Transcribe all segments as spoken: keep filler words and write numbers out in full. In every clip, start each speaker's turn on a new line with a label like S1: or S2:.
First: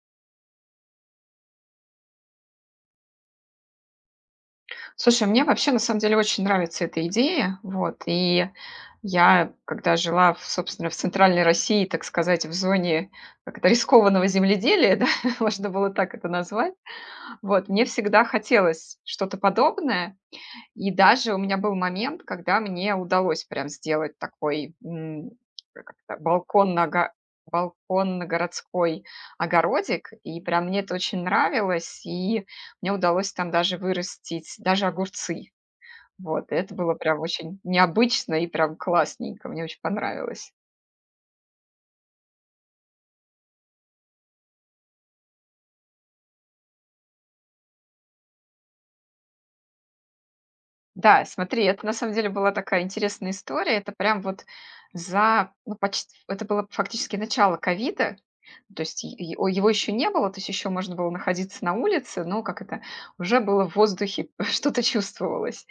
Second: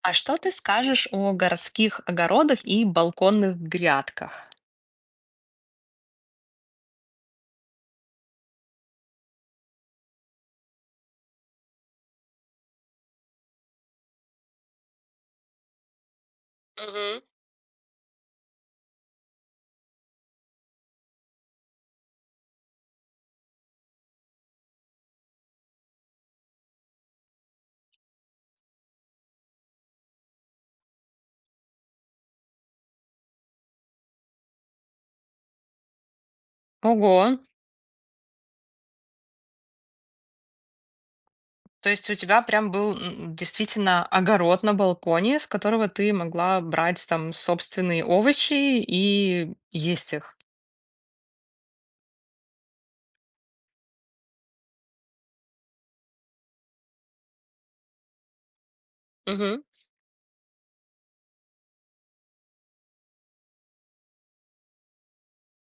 S1: А что ты скажешь о городских огородах и балконных грядках?
S2: Слушай, мне вообще на самом деле очень нравится эта идея. Вот. И я, когда жила, в, собственно, в центральной России, так сказать, в зоне как это, рискованного земледелия, да, можно было так это назвать,
S1: Мгм.
S2: вот, мне всегда хотелось что-то подобное. И даже у меня был момент, когда мне удалось прям сделать такой м, как это, балкон на га- балкон на городской огородик, и прям мне это очень нравилось, и мне удалось там даже вырастить даже огурцы. Вот, и это было
S1: Ого!
S2: прям очень необычно и прям классненько, мне очень понравилось.
S1: То есть у тебя прям был м, действительно огород на балконе, с которого ты могла брать там собственные овощи и есть их.
S2: Да, смотри, это на самом деле была такая интересная история. Это прям вот за, ну, почти, это было фактически начало ковида, то есть е- о-
S1: Мгм.
S2: его еще не было, то есть еще можно было находиться на улице, но как это, уже было в воздухе, что-то чувствовалось.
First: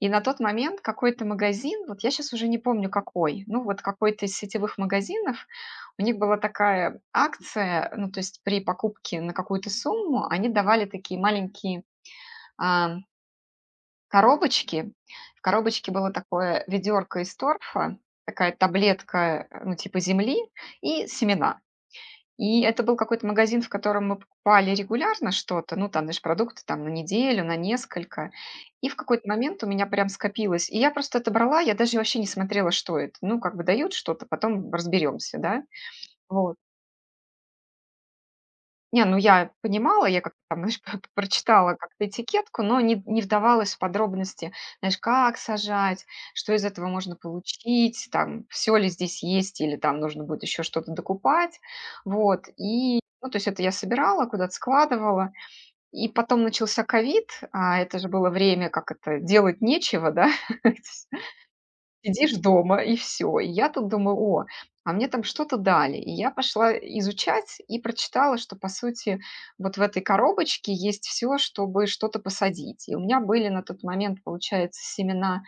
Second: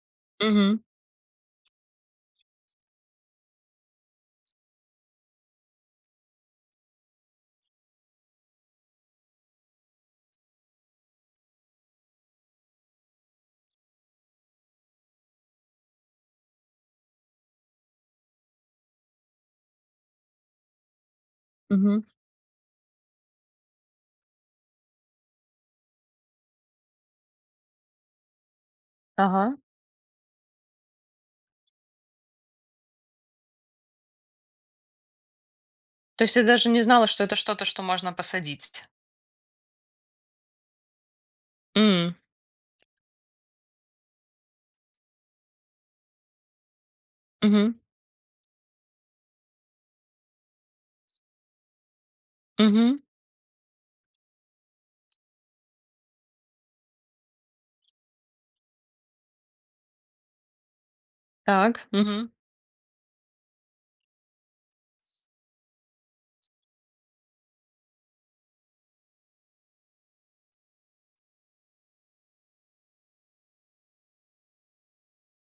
S2: И на тот
S1: Мгм.
S2: момент какой-то магазин, вот я сейчас уже не помню какой, ну вот какой-то из сетевых магазинов, у них была такая акция, ну то есть при покупке на какую-то сумму они давали такие маленькие коробочки. В коробочке было такое ведерко из торфа, такая таблетка, э, ну, типа земли и семена.
S1: Мгм.
S2: И это был какой-то магазин, в котором мы покупали регулярно что-то, ну, там, знаешь, продукты там на неделю, на несколько. И в какой-то
S1: Ага.
S2: момент у меня прям скопилось. И я просто это брала, я даже вообще не смотрела, что это. Ну, как бы дают что-то, потом разберемся, да.
S1: То есть ты
S2: Вот.
S1: даже не знала, что это что-то, что можно посадить.
S2: Не, ну я понимала, я как-то там, знаешь, прочитала как-то
S1: М,
S2: этикетку, но не не вдавалась в подробности, знаешь, как сажать, что из этого можно
S1: мгм,
S2: получить, там, все ли здесь есть или там нужно будет еще что-то докупать. Вот,
S1: мгм.
S2: и, ну, то есть это я собирала, куда-то складывала. И потом начался ковид, а это же было время, как это, делать нечего, да?
S1: Так. Мгм.
S2: Сидишь дома, и все. И я тут думаю: "О, а мне там что-то дали". И я пошла изучать и прочитала, что, по сути, вот в этой коробочке есть все, чтобы что-то посадить. И у меня были на тот момент, получается, семена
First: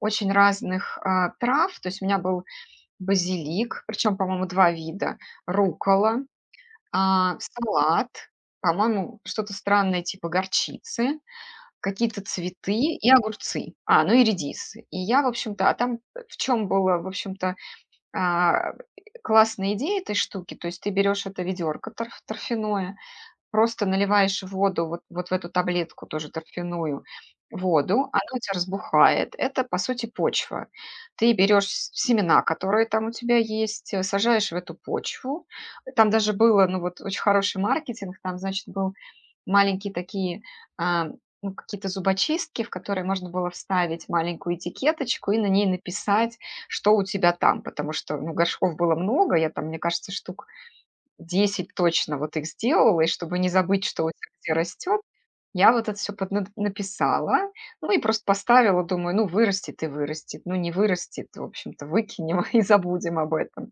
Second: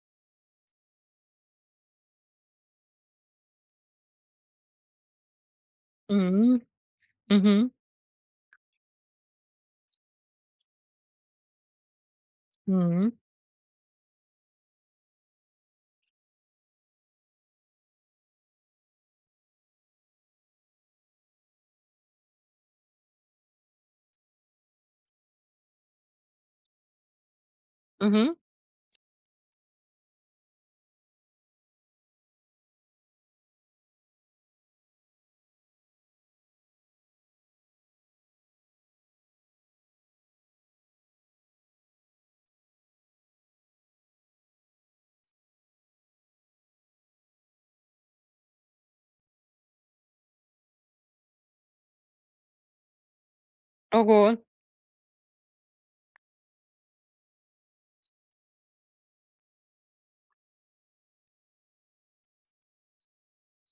S2: очень разных, а, трав. То есть у меня был базилик, причем, по-моему, два вида, рукола,
S1: М,
S2: а,
S1: мгм,
S2: салат, по-моему, что-то странное типа горчицы, какие-то цветы и
S1: м,
S2: огурцы. А, ну и редис. И я, в общем-то, а там э, в чем была, в общем-то, а, классная идея этой штуки? То есть ты берешь это ведерко торф- торфяное, просто наливаешь воду, вот вот в эту таблетку тоже торфяную, воду, она
S1: мгм.
S2: у тебя разбухает. Это, по сути, почва. Ты берешь с семена, которые там у тебя есть, э, сажаешь в эту почву. Там даже было, ну, вот очень хороший маркетинг. Там, значит, был маленькие такие, а, ну, какие-то зубочистки, в которые можно было вставить маленькую этикеточку и на ней написать, что у тебя там. Потому что, ну, горшков было много. Я там, мне кажется, штук десять точно вот их сделала, и чтобы не забыть, что у
S1: Ого.
S2: тебя где растет, я вот это все написала. Ну и просто поставила, думаю, ну, вырастет и вырастет, ну, не вырастет, в общем-то, выкинем и забудем об этом.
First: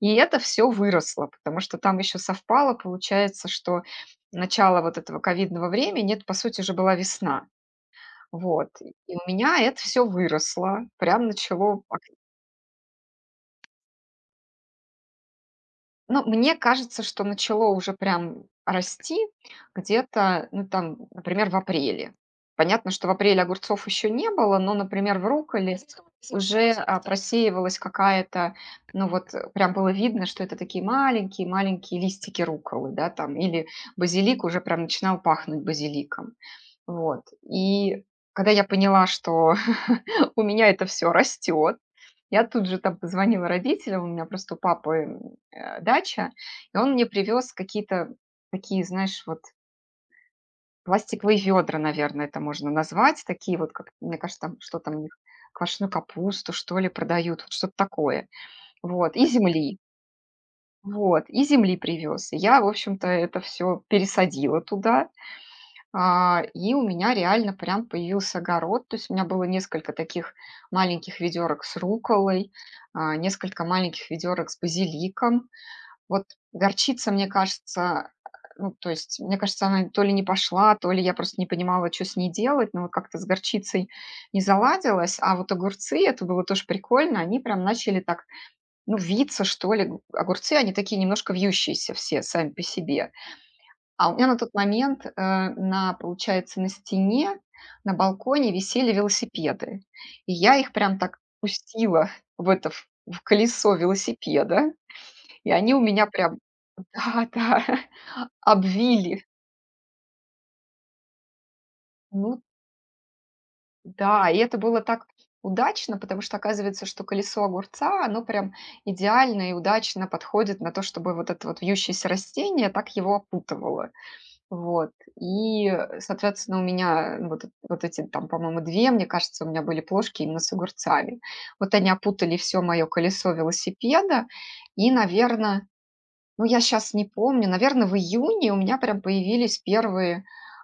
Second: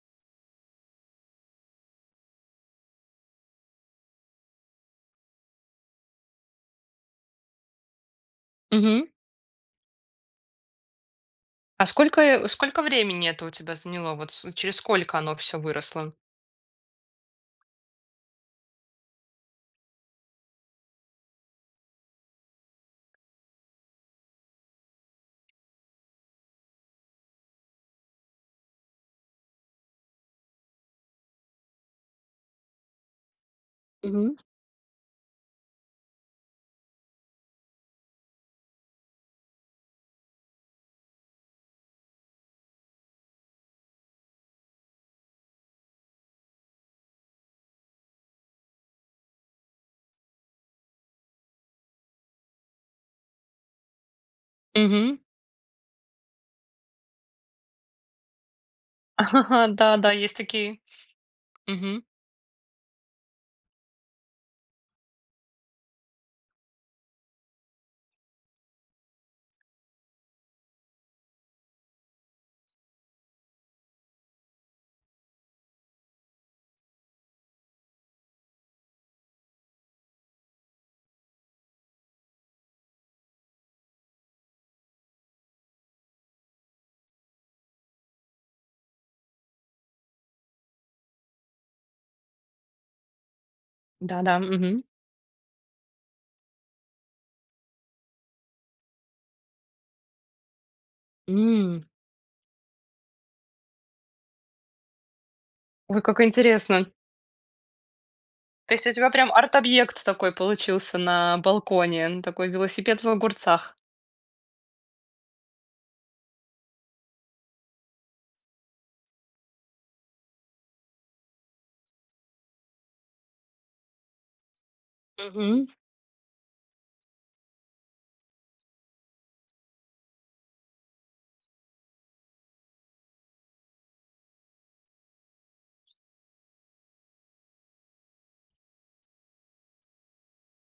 S2: И это все выросло, потому что там еще совпало, получается, что начало вот этого ковидного времени — это, по сути уже была весна. Вот.
S1: Мгм.
S2: И у меня это все выросло, прям начало.
S1: А сколько, э, сколько времени это у тебя заняло? Вот с- через сколько оно все выросло?
S2: Ну, мне кажется, что начало уже прям расти где-то, ну, там, например, в апреле. Понятно, что в апреле огурцов еще не было, но, например, в рукколе уже а, просеивалась какая-то, ну вот э, прям было видно, что это такие маленькие-маленькие листики рукколы, да, там, или
S1: Мгм.
S2: базилик уже прям начинал пахнуть базиликом, вот. И когда я поняла, что у меня это все растет. Я тут же там позвонила родителям, у меня просто у папы, м, э, дача, и он мне привез какие-то такие, знаешь, вот пластиковые ведра, наверное, это можно назвать, такие вот, как, мне кажется, там что там у них,
S1: Мгм.
S2: квашеную капусту, что ли, продают, вот что-то такое. Вот, и земли.
S1: Да, да, есть такие.
S2: Вот, и земли
S1: Мгм.
S2: привез. И я, в общем-то, это все пересадила туда. А, и у меня реально прям появился огород. То есть у меня было несколько таких маленьких ведерок с руколой, а, несколько маленьких ведерок с базиликом. Вот горчица, мне кажется, ну, то есть, мне кажется, она то ли не пошла, то ли я просто не понимала, что с ней делать, но вот как-то с горчицей не заладилось, а вот огурцы, это было тоже прикольно, они прям начали так, ну, виться, что ли, огурцы, они такие немножко вьющиеся все сами по себе, а у
S1: Да,
S2: меня на
S1: да,
S2: тот
S1: мгм.
S2: момент, э, на, получается, на стене, на балконе висели велосипеды. И я их прям так
S1: М,
S2: пустила в это, в в колесо велосипеда, и они у
S1: ой,
S2: меня
S1: как
S2: прям
S1: интересно.
S2: да-да,
S1: То есть у тебя
S2: обвили.
S1: прям арт-объект такой получился на балконе, ну,
S2: Ну
S1: такой велосипед в огурцах.
S2: да, и это было так удачно, потому что оказывается, что колесо огурца, оно прям идеально и удачно подходит на то, чтобы вот это вот вьющееся растение так его опутывало. Вот.
S1: Мгм.
S2: И, э, соответственно, у меня вот, эт- вот эти там, по-моему, две, мне кажется, у меня были плошки именно с огурцами. Вот они опутали все мое колесо велосипеда. И, наверное, ну я сейчас не помню, наверное, в июне у меня прям появились первые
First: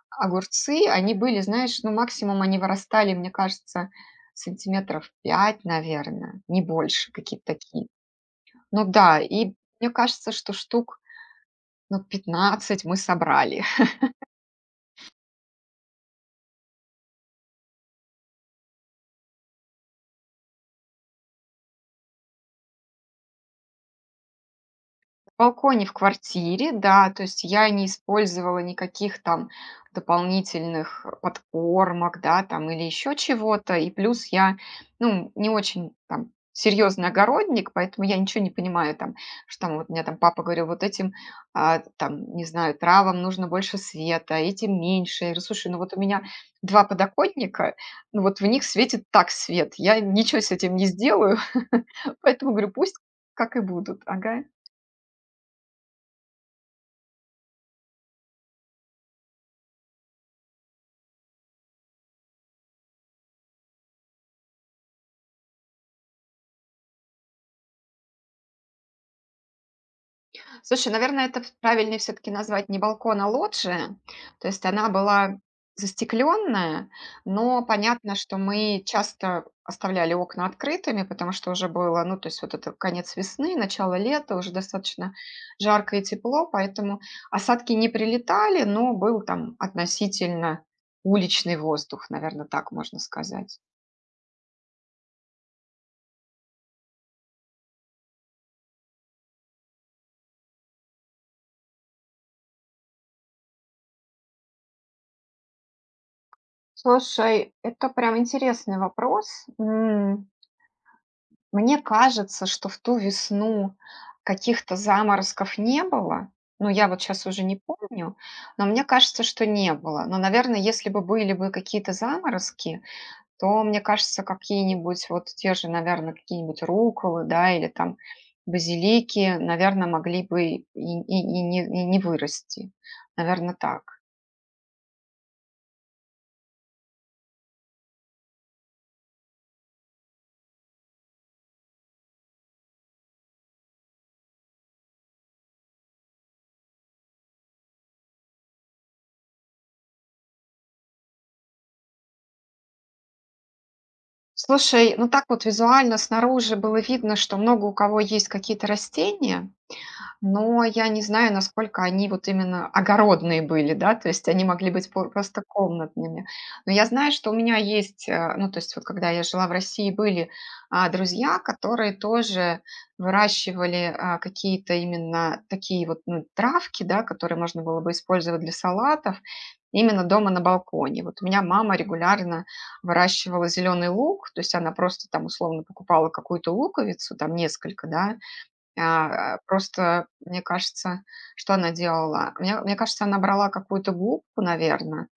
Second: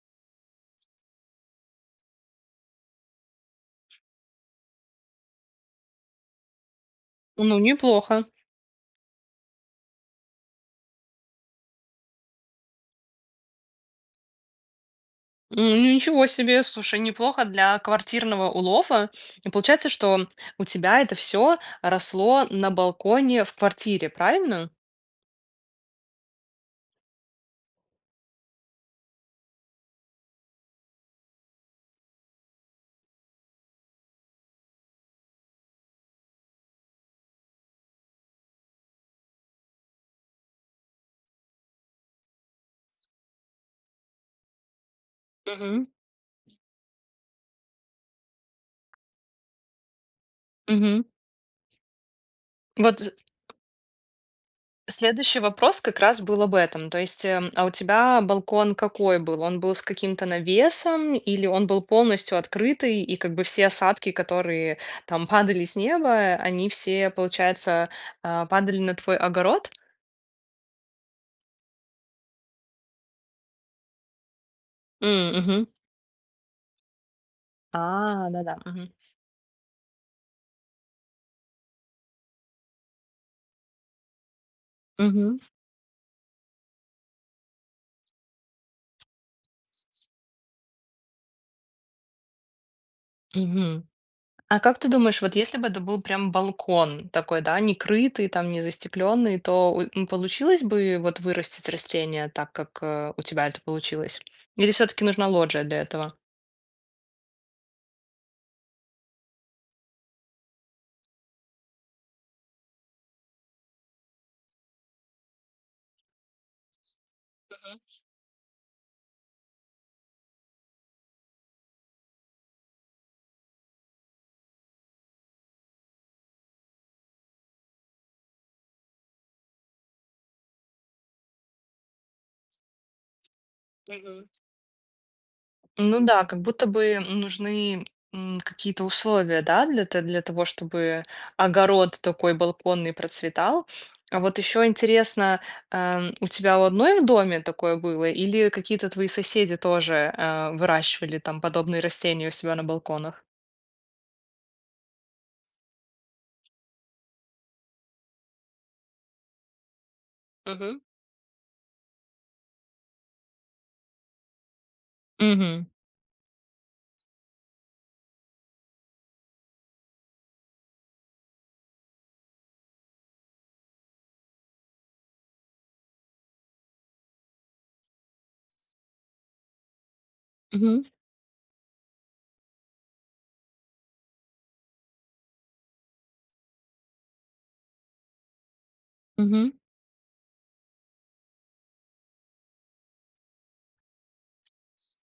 S2: огурцы. Они были, знаешь, ну максимум они вырастали, мне кажется, сантиметров пять, наверное, не больше какие-то
S1: Ну,
S2: такие.
S1: неплохо.
S2: Ну да, и мне кажется, что штук ну, пятнадцать мы собрали.
S1: М, ну, ничего себе, слушай, неплохо для квартирного улова. И получается, что у тебя это все росло на балконе в квартире, правильно?
S2: Балконе в квартире, да. То есть я не использовала никаких там дополнительных э, подкормок, да, там или еще чего-то. И плюс я, ну, не очень там серьезный огородник, поэтому я ничего не понимаю там, что там вот мне там папа говорил, вот этим, а, там, не знаю, травам нужно больше света, этим меньше. Я говорю, слушай, ну
S1: Мгм.
S2: вот у меня два подоконника, ну вот в них светит так свет, я ничего с этим не
S1: Мгм.
S2: сделаю, поэтому говорю, пусть
S1: Вот.
S2: как и будут, ага.
S1: Следующий вопрос как раз был об этом. То есть, эм, а у тебя балкон какой был? Он был с каким-то навесом или он был полностью открытый, и как бы все осадки, которые там падали с неба, они все, получается, а, падали на твой огород?
S2: Слушай, наверное, это в- правильнее все-таки назвать не балкон, а лоджия. То есть она
S1: М,
S2: была
S1: мгм.
S2: застекленная, но понятно,
S1: А,
S2: что
S1: да-да.
S2: мы
S1: Мгм.
S2: часто оставляли окна открытыми, потому что уже было, ну, то есть вот это конец весны, начало лета, уже достаточно
S1: Мгм.
S2: жарко и тепло, поэтому осадки не прилетали, но был там относительно уличный воздух, наверное, так можно сказать.
S1: Мгм. А как ты думаешь, вот если бы это был прям балкон такой, да, не крытый, там, не застекленный, то у- м, получилось бы вот вырастить растение так, как э, у тебя это получилось? Или все-таки нужна лоджия для этого?
S2: Слушай, это прям интересный вопрос. М, Мне кажется, что в ту весну каких-то заморозков не было. Ну, я вот сейчас уже не помню, но мне кажется, что не было. Но, наверное, если бы были бы какие-то заморозки, то, мне кажется, какие-нибудь вот те же, наверное, какие-нибудь руколы, да, или там базилики, наверное, могли бы и и и не и не вырасти. Наверное, так.
S1: Ну да, как будто бы нужны м, какие-то условия, да, для, т- для того, чтобы огород такой балконный процветал. А вот еще интересно, эм, у тебя у одной в доме такое было, или какие-то твои соседи тоже э, выращивали там подобные растения у себя на балконах?
S2: Слушай, ну так вот визуально снаружи было видно, что много у кого есть какие-то растения. Но
S1: Мгм.
S2: я не знаю, насколько они вот именно огородные были, да, то есть они могли быть по просто
S1: Угу.
S2: комнатными. Но я знаю, что у меня есть, э, ну, то есть вот когда я жила в России, были, а, друзья, которые тоже выращивали, а, какие-то именно такие вот, ну, травки, да, которые можно было бы использовать для салатов именно дома на
S1: Мгм.
S2: балконе. Вот у меня мама регулярно выращивала зеленый лук, то есть она просто там условно покупала какую-то луковицу, там несколько, да, а,
S1: Мгм.
S2: просто мне кажется, что она делала? Мне мне кажется, она брала какую-то губку, наверное,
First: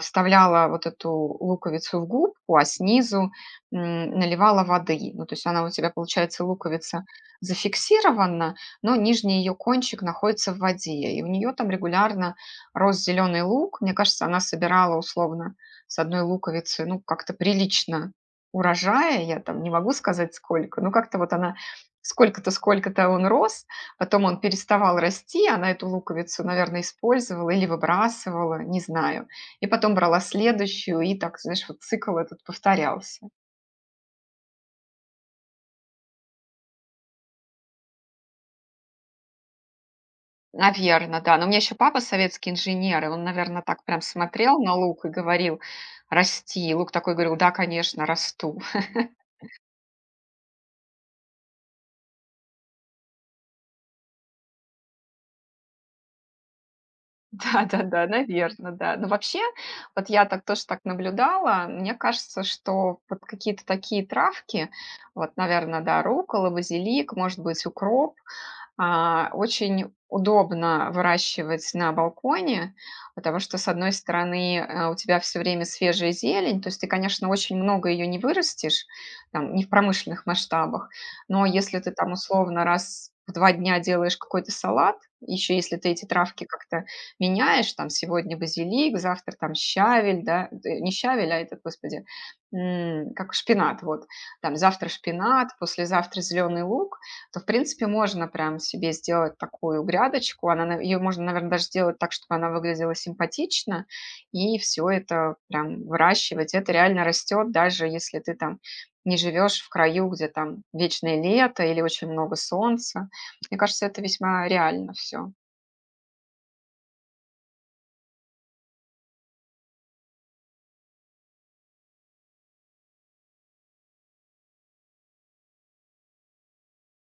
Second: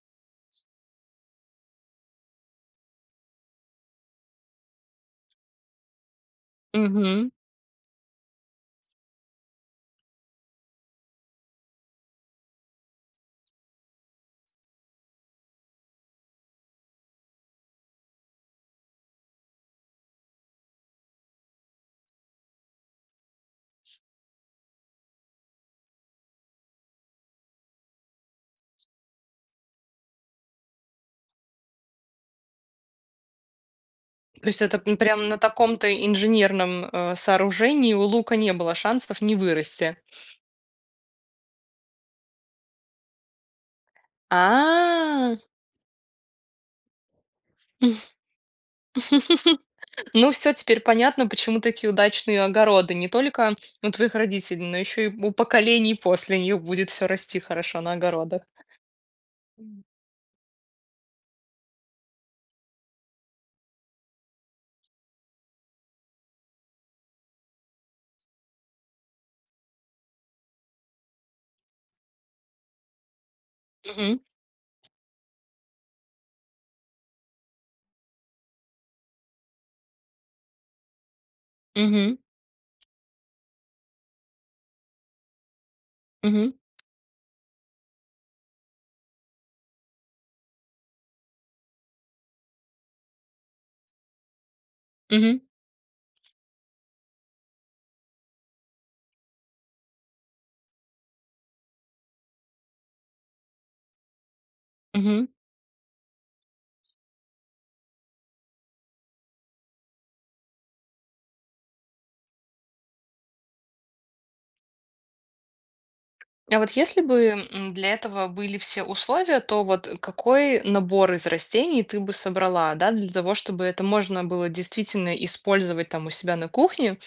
S2: вставляла вот эту луковицу в губку, а снизу, м, наливала воды. Ну, то есть она у тебя, получается, луковица
S1: Мгм.
S2: зафиксирована, но нижний ее кончик находится в воде, и у нее там регулярно рос зеленый лук. Мне кажется, она собирала условно с одной луковицы, ну, как-то прилично урожая. Я там не могу сказать сколько, но как-то вот она сколько-то, сколько-то он рос, потом он переставал расти, она эту луковицу, наверное, использовала или выбрасывала, не знаю. И потом брала следующую, и так, знаешь, вот цикл этот повторялся.
S1: То есть это м, прям на таком-то инженерном э, сооружении у лука не было шансов не вырасти.
S2: Наверное, да. Но у меня еще папа советский инженер, и он, наверное, так прям смотрел на лук и
S1: А.
S2: говорил, расти. И лук такой говорил, да, конечно, расту.
S1: Ну, все теперь понятно, почему такие удачные огороды. Не только у твоих родителей, но еще и у поколений после них будет все расти хорошо на
S2: Да-да-да,
S1: огородах.
S2: наверное, да. Но вообще, вот я так тоже так наблюдала. Мне кажется, что вот какие-то такие травки, вот, наверное, да, руккола, базилик, может быть, укроп, а, очень удобно выращивать на балконе, потому что, с одной
S1: Мгм.
S2: стороны, э, у тебя все время свежая зелень. То есть ты, конечно, очень много ее не вырастешь, там, не в промышленных масштабах, но если ты там
S1: Мгм.
S2: условно раз в два дня делаешь какой-то салат, еще если ты эти травки
S1: Мгм.
S2: как-то меняешь, там, сегодня базилик, завтра там щавель, да, э, не щавель, а этот, господи, м, как шпинат, вот. Там завтра
S1: Мгм.
S2: шпинат, послезавтра зеленый лук, то, в принципе, можно прям себе сделать такую грядочку. Она, ее можно, наверное, даже сделать так, чтобы она выглядела симпатично, и все
S1: Мгм.
S2: это прям выращивать. Это реально растет, даже если ты там не живешь в краю, где там вечное лето или очень много солнца. Мне кажется, это весьма реально все.
S1: А вот если бы м, для этого были все условия, то вот какой набор из растений ты бы собрала, да, для того, чтобы это можно было действительно использовать там у себя на кухне,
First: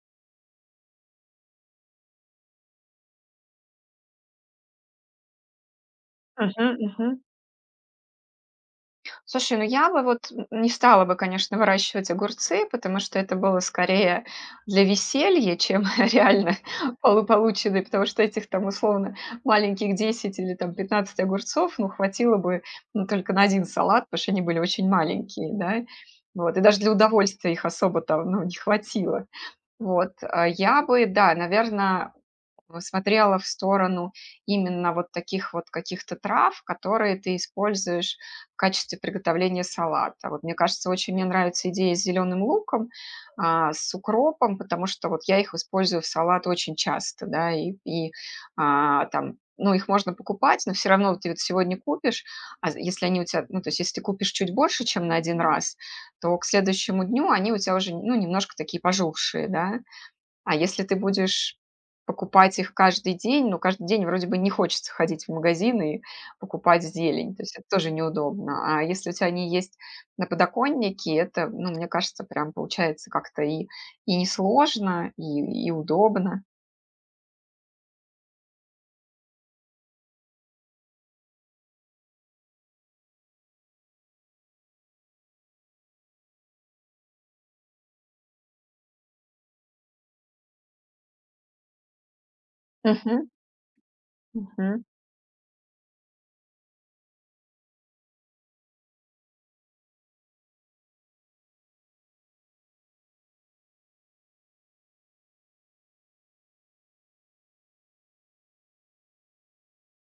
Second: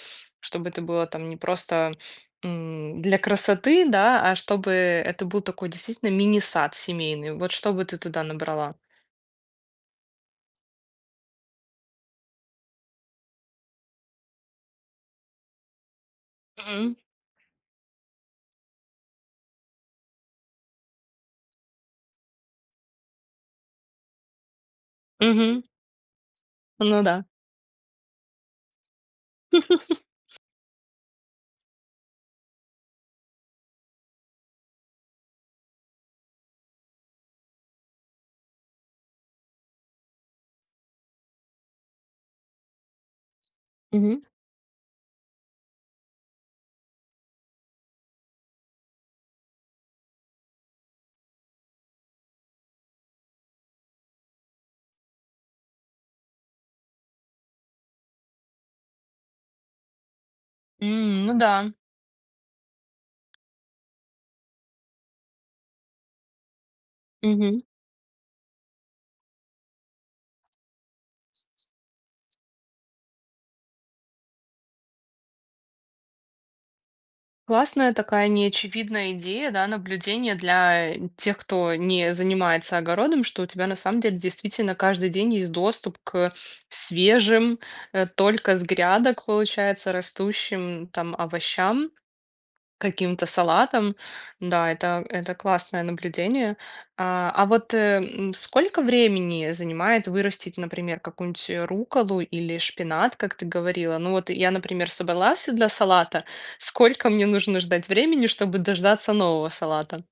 S1: чтобы это было там не просто м, для красоты, да, а чтобы это был такой действительно
S2: Мгм,
S1: мини-сад
S2: мгм.
S1: семейный. Вот что бы ты туда набрала?
S2: Слушай, ну я бы вот не стала бы, конечно, выращивать огурцы, потому что это было скорее для веселья, чем реально
S1: Мгм.
S2: полу- полученный, потому что этих там условно маленьких десять или там пятнадцать огурцов, ну, хватило бы ну, только на один салат, потому что они были очень маленькие,
S1: Мгм.
S2: да, вот, и даже для
S1: Ну да.
S2: удовольствия их особо там, ну, не хватило. Вот, а я бы, да, наверное, э, смотрела в сторону именно вот таких вот каких-то трав, которые ты используешь в качестве приготовления салата. Вот мне кажется, очень мне нравится идея с зеленым луком, а, с
S1: Мгм.
S2: укропом, потому что вот я их использую в салат очень часто, да, и, и, а, там, ну, их можно покупать, но все равно ты вот сегодня купишь, а з- если они у тебя, ну, то есть если ты купишь чуть больше, чем на один раз, то к следующему дню они у тебя уже, ну, немножко такие пожухшие, да, а если ты
S1: М, ну
S2: будешь
S1: да.
S2: покупать их каждый день, ну, каждый день вроде бы не хочется ходить в магазин и покупать зелень, то есть это тоже неудобно. А если у тебя они есть на подоконнике, это, ну, мне кажется, прям получается как-то и, и несложно, и, и удобно.
S1: Классная такая неочевидная идея, да, наблюдение для тех, кто не занимается огородом, что у тебя на самом деле действительно каждый день есть доступ к свежим, э, только с грядок, получается, растущим там овощам. Каким-то
S2: Мгм.
S1: салатом. Да,
S2: Мгм.
S1: это это классное наблюдение. А, а вот, э, м, сколько времени занимает вырастить, например, какую-нибудь, э, рукколу или шпинат, как ты говорила? Ну вот я, например, собрала всё для салата. Сколько мне нужно ждать времени, чтобы дождаться нового салата?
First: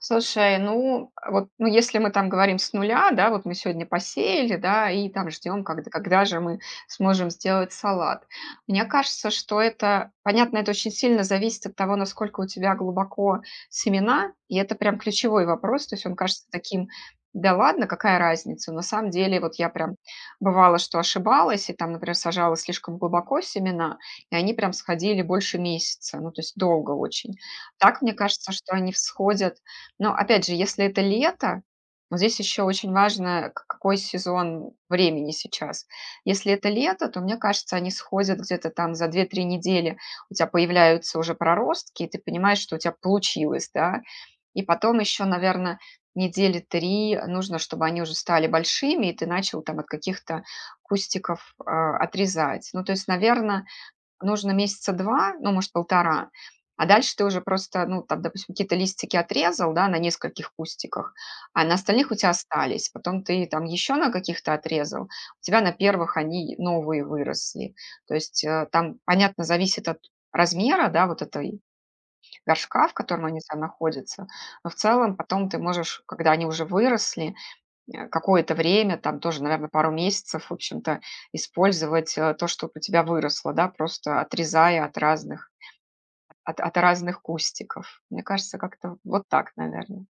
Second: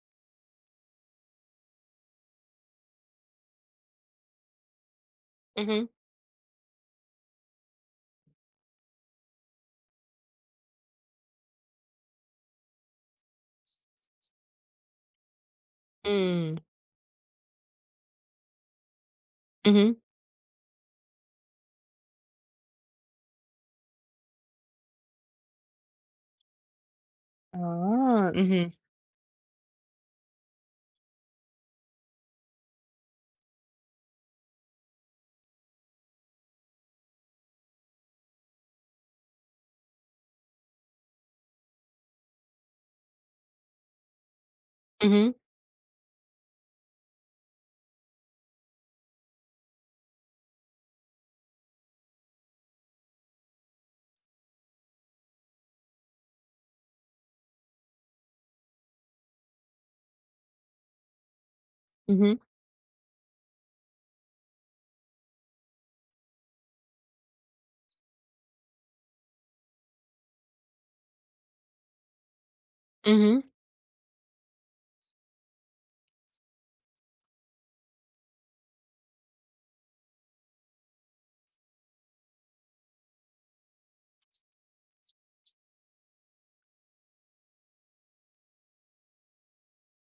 S2: Слушай, ну, а вот, ну, если мы там говорим с нуля, да, вот мы сегодня посеяли, да, и там ждем,
S1: Мгм.
S2: когда, когда же мы сможем сделать салат. Мне кажется, что это, понятно, это очень сильно зависит от того, насколько у тебя глубоко семена, и это прям ключевой вопрос, то есть он кажется
S1: М.
S2: таким, да ладно, какая разница, на самом деле вот я
S1: Мгм.
S2: прям бывало, что ошибалась, и там, например, сажала слишком глубоко семена, и они прям сходили больше месяца, ну, то есть долго очень. Так, мне
S1: А,
S2: кажется,
S1: мгм.
S2: что они всходят, но опять же, если это лето, вот здесь еще очень важно, к- какой сезон времени сейчас. Если это лето, то, мне кажется, они сходят где-то там за две-три недели, у тебя появляются уже проростки, и ты понимаешь, что у тебя получилось, да. И потом еще,
S1: Мгм.
S2: наверное, недели три нужно, чтобы они уже стали большими, и ты начал там от каких-то кустиков а, отрезать. Ну, то есть, наверное, нужно месяца два, ну, может, полтора, а дальше ты уже просто, ну, там, допустим, какие-то листики отрезал, да, на нескольких кустиках, а на остальных у тебя
S1: Мгм.
S2: остались. Потом ты там еще на каких-то отрезал, у тебя на первых они новые выросли. То есть э, там, понятно, зависит от размера, да, вот этой горшка, в котором
S1: Мгм.
S2: они там находятся, но в целом потом ты можешь, когда они уже выросли, Э, какое-то время, там тоже, наверное, пару месяцев, в общем-то, использовать, э, то, что у тебя выросло, да, просто отрезая от разных от от разных кустиков. Мне кажется, как-то вот так, наверное.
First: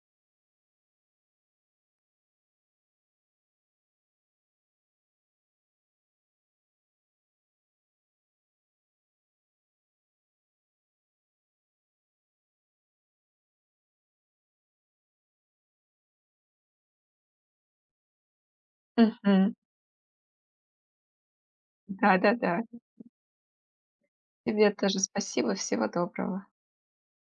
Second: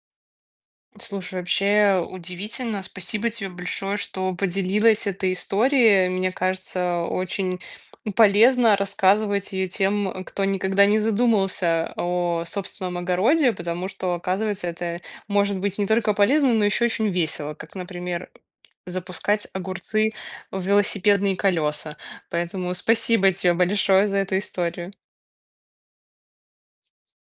S1: Слушай, вообще удивительно. Спасибо тебе большое, что поделилась этой историей. Мне кажется, очень полезно рассказывать ее тем, кто никогда не задумывался о собственном огороде, потому что, оказывается, это может быть не только полезно, но еще очень весело, как, например, запускать
S2: Мгм.
S1: огурцы в велосипедные колеса.
S2: Да-да-да.
S1: Поэтому спасибо тебе большое за эту
S2: Тебе
S1: историю.
S2: тоже спасибо. Всего доброго.